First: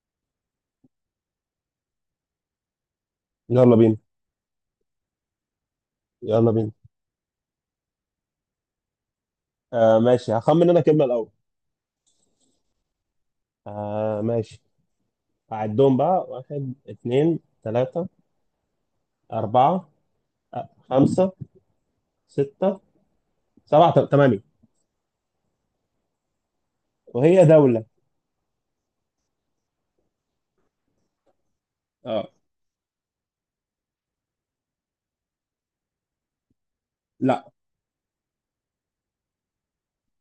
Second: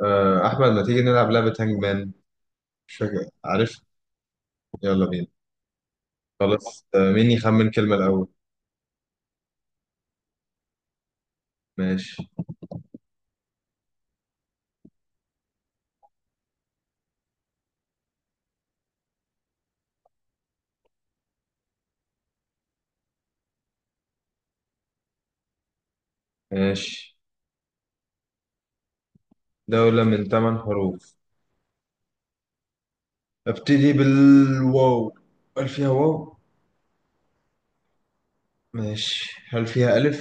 أحمد، ما تيجي نلعب لعبة هانج مان؟ مش فاكر. يلا عارف، بينا. يلا بينا. يلا بينا. خلاص. مين يخمن كلمة الأول؟ ماشي، هخمن انا كلمة الأول. ماشي، ماشي. هعدهم بقى واحد، اتنين، تلاتة، أربعة، خمسة، ستة، سبعة، تمانية. ماشي. وهي دولة. دولة من ثمان حروف. اه. أبتدي بالواو. هل فيها واو؟ لا. ماشي. هل فيها ألف؟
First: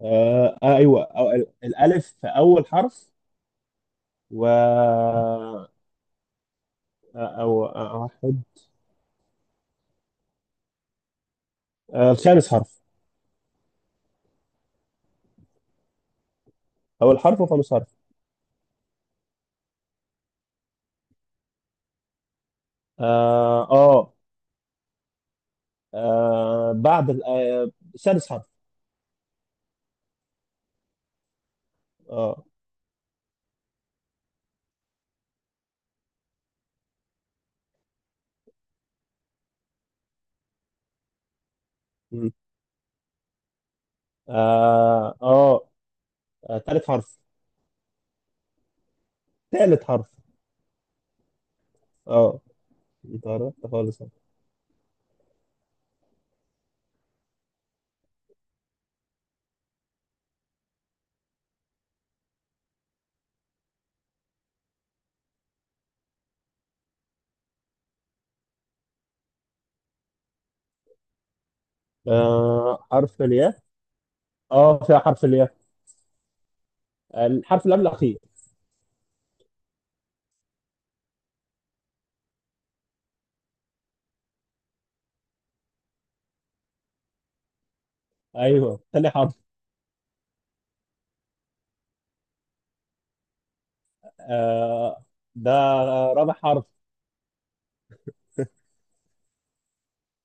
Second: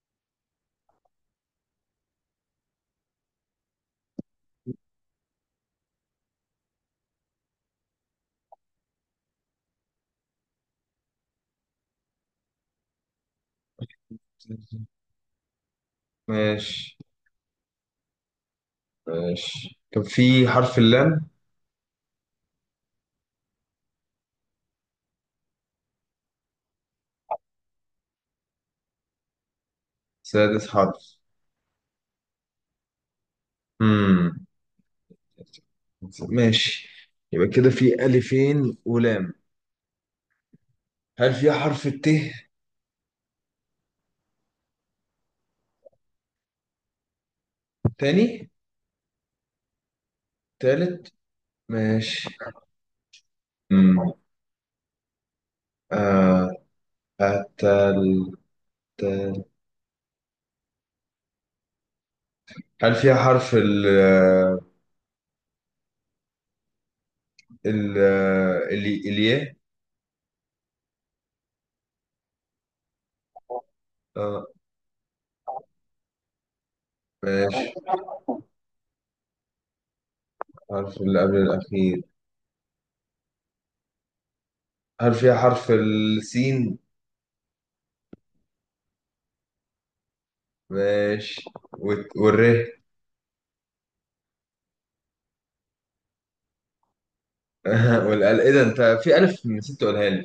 أيوه، أو الألف في أول حرف. و أو واحد الخامس حرف. ماشي، أول حرف وخامس حرف. ماشي. كان في حرف اللام. آه آه, بعد سادس حرف. سادس حرف. آه. مم. ماشي. يبقى كده في ألفين ولام. هل فيها حرف الت؟ مم. آه آه تالت حرف. تاني؟ ثالث حرف. تالت؟ ماشي. اه، انت عرفت خالص. مم. آه، التل. تل. هل فيها حرف ال الياء؟ آه، حرف الياء. آه، اه، فيها حرف الياء، الحرف ماشي. اللي قبل الاخير. حرف اللي قبل الأخير. هل فيها حرف السين؟ ايوه، ثاني حرف. ماشي. والر. آه. ده رابع حرف. والال، إيه ده؟ أنت في ألف نسيت تقولها لي.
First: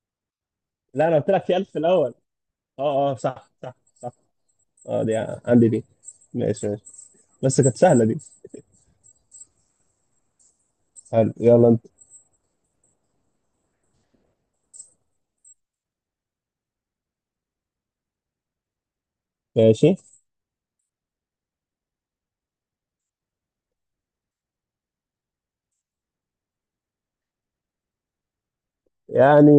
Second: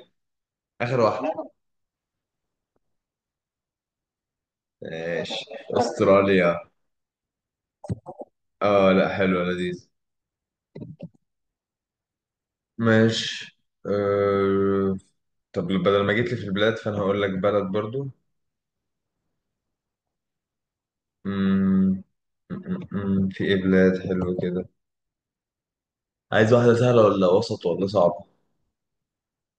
آخر لا، انا قلت لك واحدة. في الف في الاول. اه اه، صح صح صح. اه، دي، ماشي. عندي دي. أستراليا. ماشي ماشي. بس كانت سهله دي. آه لا، حلوة، لذيذ. حلو، يلا انت. ماشي. أه... طب بدل ما جيت لي في البلاد، فأنا هقول لك بلد برضو. ماشي. مم... في إيه بلاد حلوة كده؟ عايز واحدة سهلة ولا وسط ولا صعبة؟ يعني،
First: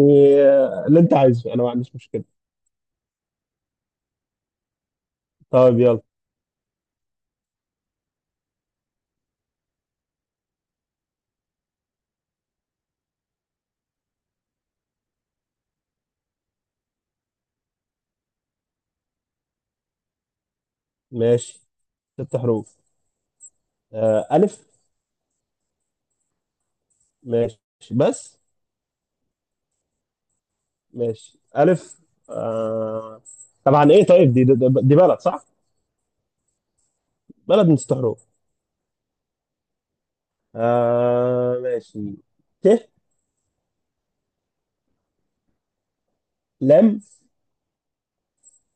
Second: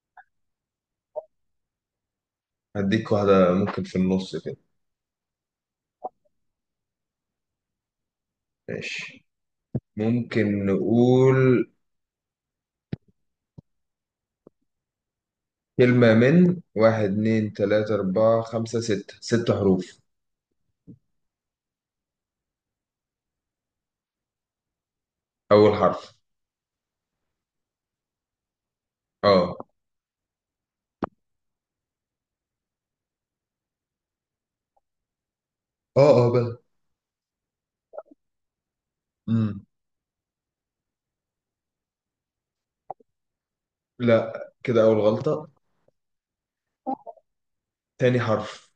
اللي انت عايزه انا ما عنديش مشكله. هديك واحدة ممكن في النص كده. طيب، يلا. ماشي. ممكن نقول كلمة من واحد اتنين تلاتة أربعة خمسة ستة. ست حروف. ماشي. ست حروف. آه، الف. أول حرف. ماشي. بس اه، ماشي. ألف. آه... طبعا إيه. طيب، دي بلد صح؟ اه، اه، بقى. بلد من ست حروف. مم. ماشي. ت. لا، كده أول غلطة. لام. تاني حرف.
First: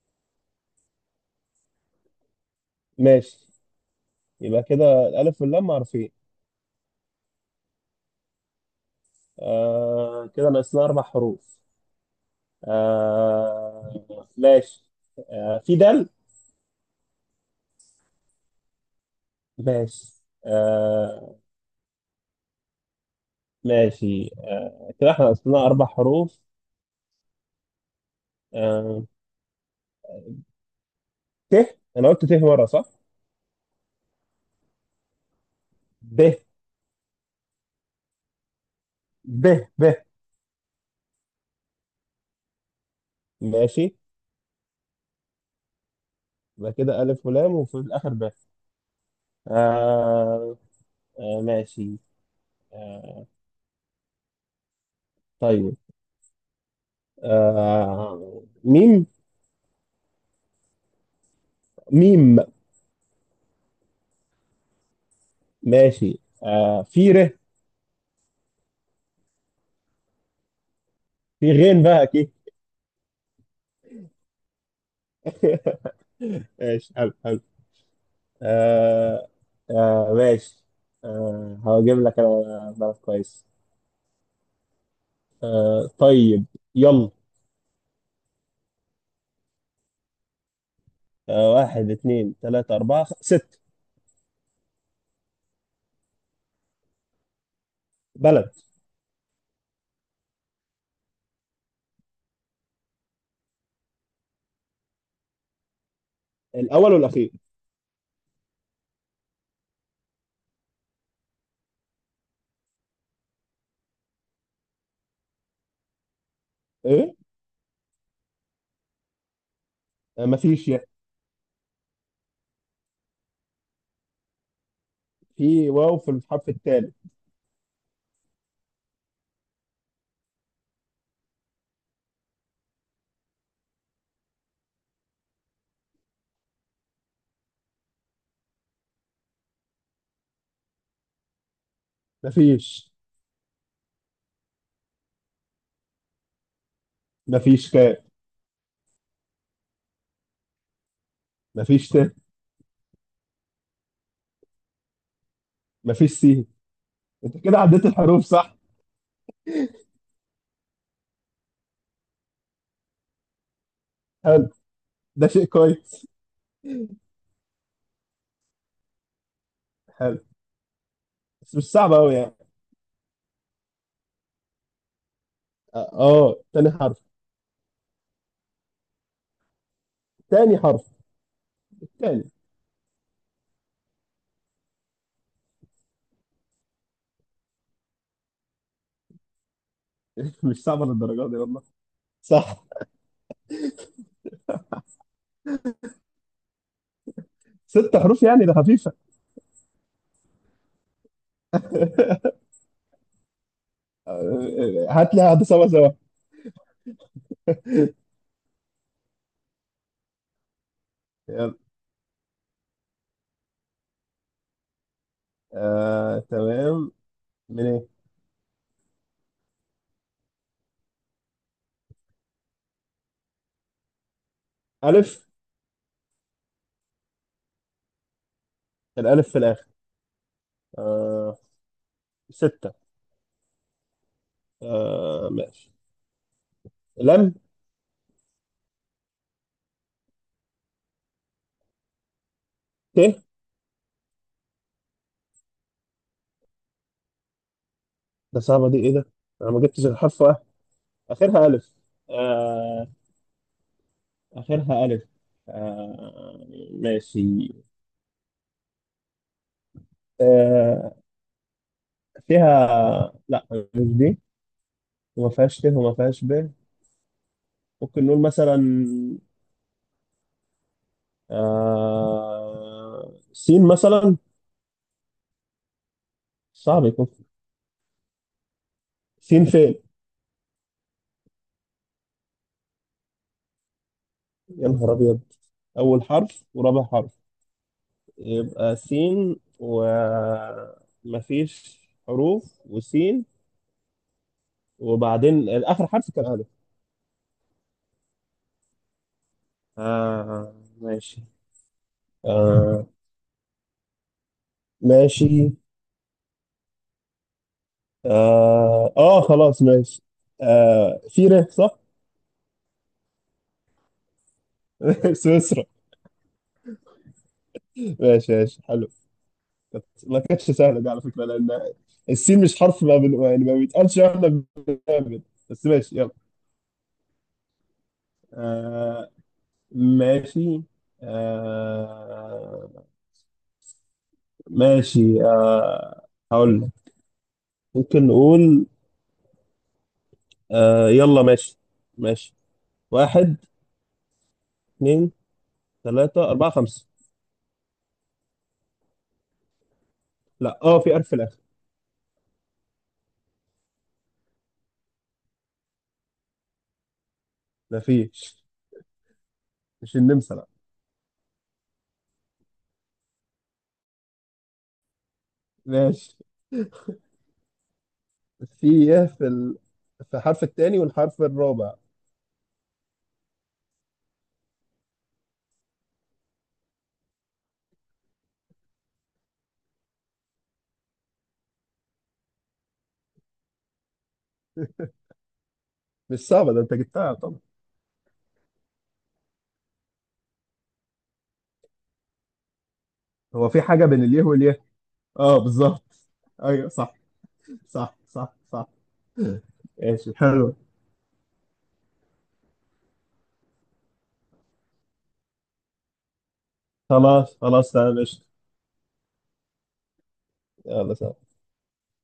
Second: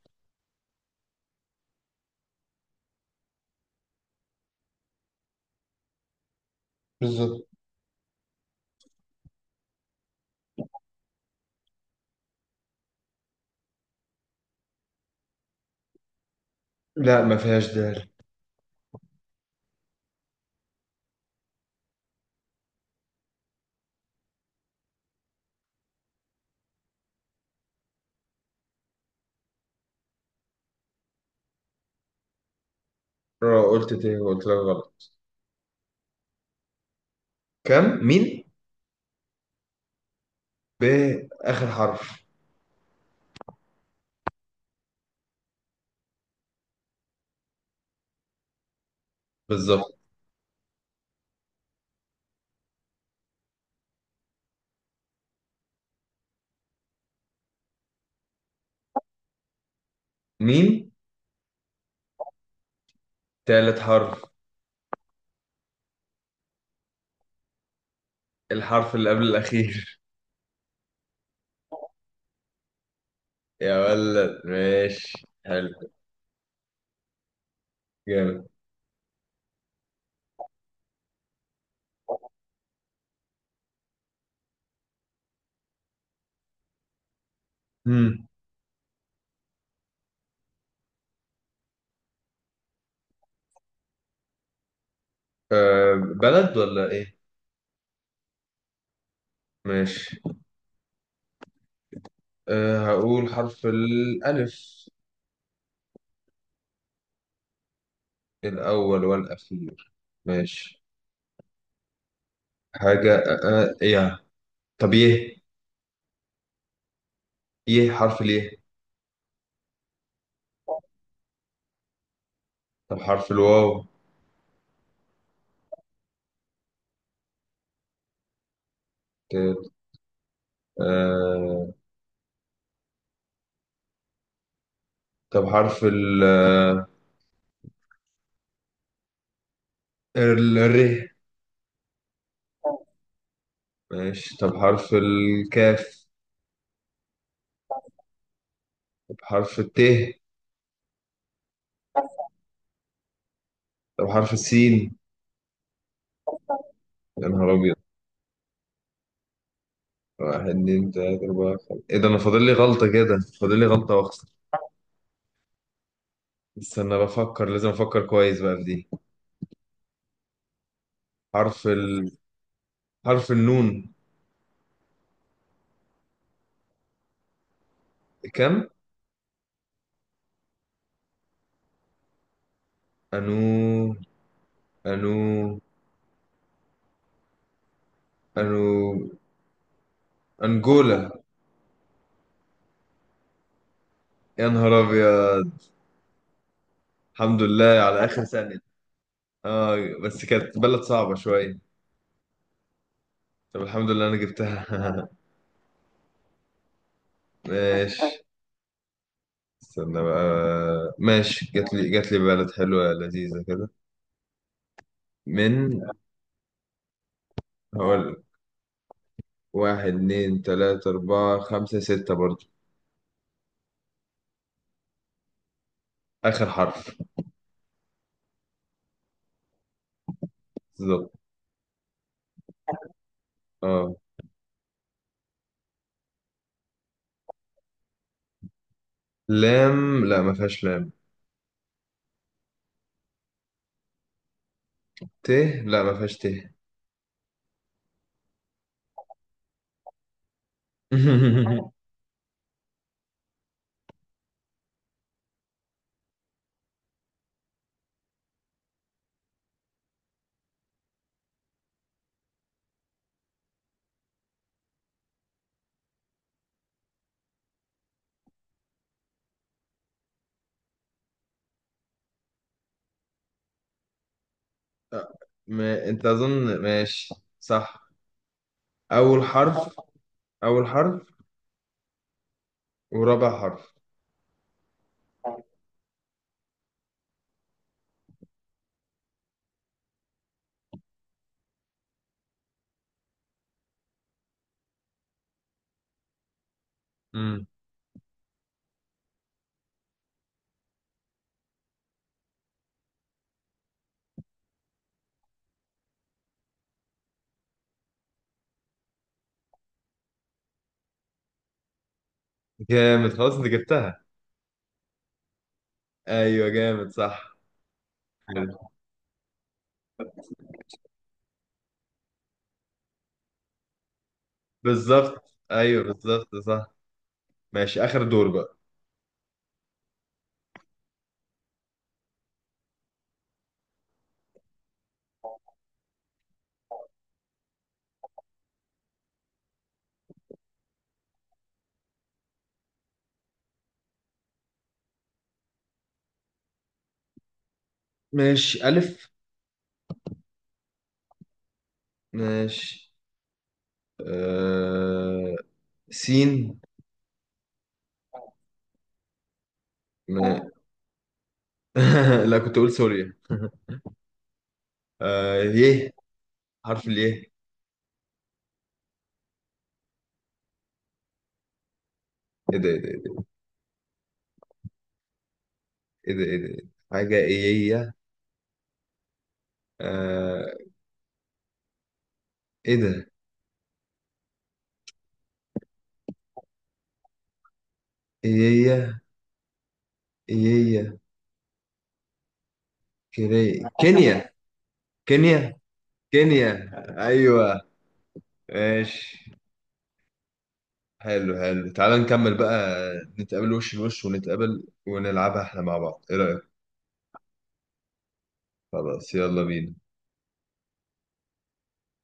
ماشي، يبقى كده الألف واللام معروفين. بالظبط. كده ناقصنا أربع حروف. ماشي. في دال. لا، ما فيهاش دال. ماشي. ماشي. كده إحنا ناقصنا أربع حروف. آه... ت. أنا قلت ت مرة صح؟ قلت تاني، قلت لك غلط. ب. كم؟ مين؟ ب. ب. ب. آخر حرف. ماشي. يبقى كده ألف ولام وفي الآخر ب. بالظبط. آه آه. ماشي. آه طيب. آه، ميم. مين؟ ميم. تالت حرف. ماشي. في ر. الحرف اللي قبل الأخير. في غين بقى أكيد. يا ولد، ماشي حلو. ماشي. حلو حلو. جامد. آه آه. ماشي. هجيب لك أنا بلد كويس. آه، طيب. يلا. امم آه، واحد، اثنين، ثلاثة، أربعة، ست. أه، بلد ولا ايه؟ بلد. ماشي. هقول حرف الألف. الأول والأخير. الأول والأخير. ماشي. حاجة أه أه يا. طب يه؟ إيه؟ يه، حرف اليه. آه، مفيش يعني. طب حرف الواو. في واو في الحرف الثالث. ت- أه. طب حرف ال الر. مفيش. ماشي. طب حرف الكاف. مفيش كاف. طب حرف الت. مفيش ت. طب حرف السين. مفيش سين. يا انت نهار كده أبيض. عديت الحروف صح. واحد، اتنين، تلاتة، أربعة، خمسة. إيه ده؟ أنا فاضل لي غلطة كده، فاضل لي غلطة وأخسر. حلو. ده شيء كويس. استنى بفكر، لازم افكر كويس بقى في دي. حلو. بس مش حرف صعب ال... قوي يعني. حرف النون. اه، تاني حرف. كم؟ تاني حرف. تاني. انو، انو، انو. مش صعبة انجولا. للدرجة دي والله. صح. يا نهار ابيض. الحمد لله ست على حروف اخر يعني، ده ثانية. خفيفة. اه. بس كانت بلد صعبة شوية. طب الحمد لله انا جبتها. هات لي هات سوا سوا. ماشي. استنى بقى. ماشي. يلا. جات لي، جات لي بلد حلوة لذيذة كده. من، آه، تمام. من ايه. هقول. واحد، اتنين، تلاتة، أربعة، خمسة، ستة برضو. ألف. آخر حرف. الألف في الآخر. بالظبط. آه، ستة. اه. ماشي. لم. لام؟ لا، ما فيهاش لام. ت. ت؟ لا، ما فيهاش ت. ده صعبة دي، ايه ده. انا ما جبتش الحرف واحد، اخرها ألف. آه، اخرها ألف. ماشي. آه، فيها لا، مش دي. وما فيهاش ت وما فيهاش ب. ممكن نقول مثلا سين مثلا. أه. ما... انت اظن. صعب يكون. ماشي. صح. اول سين حرف. فين. اول حرف ورابع حرف. يا نهار ابيض. اول حرف ورابع حرف. يبقى سين ومفيش حروف وسين. وبعدين اخر حرف كان الف. أمم. آه ماشي. آه ماشي. خلاص ماشي. في ر صح؟ جامد، خلاص انت جبتها. سويسرا. ايوه، جامد. صح. ماشي ماشي حلو. حلو. ما كانتش سهله دي على فكره، لان السين مش حرف ما يعني ما بيتقالش واحنا بنعمل. بالظبط، بس ايوه ماشي يلا. بالظبط. صح. ماشي. اخر دور بقى. آه ماشي. آه ماشي. هقول لك. ممكن نقول. يلا ماشي. ماشي. واحد، اثنين، ثلاثة، أربعة، خمسة. ماشي. الف. لا، اه، في ألف في الآخر. ماشي. آه... سين. ما فيش. مش النمسا ما... لا. لا، كنت اقول سوريا. يه. ماشي. حرف اليه. في إيه، في الحرف الثاني والحرف الرابع. ايه ده؟ ايه ده؟ ايه ده؟ ايه ده؟ إيه ده؟ حاجه ايه؟ آه... ايه ده؟ مش صعبة، ده أنت جبتها طبعا. ايه؟ ايه؟ هو كري. في أسامي. حاجة بين اليه كينيا. واليه. اه، كينيا. بالظبط. ايوه كينيا. صح ايوه. صح صح صح. ماشي. ايش حلو. حلو، حلو. تعال نكمل بقى. نتقابل وش لوش، ونتقابل ونلعبها احنا مع بعض، ايه رأيك؟ خلاص خلاص تمام قشطة. خلاص. يلا بينا. يلا سلام.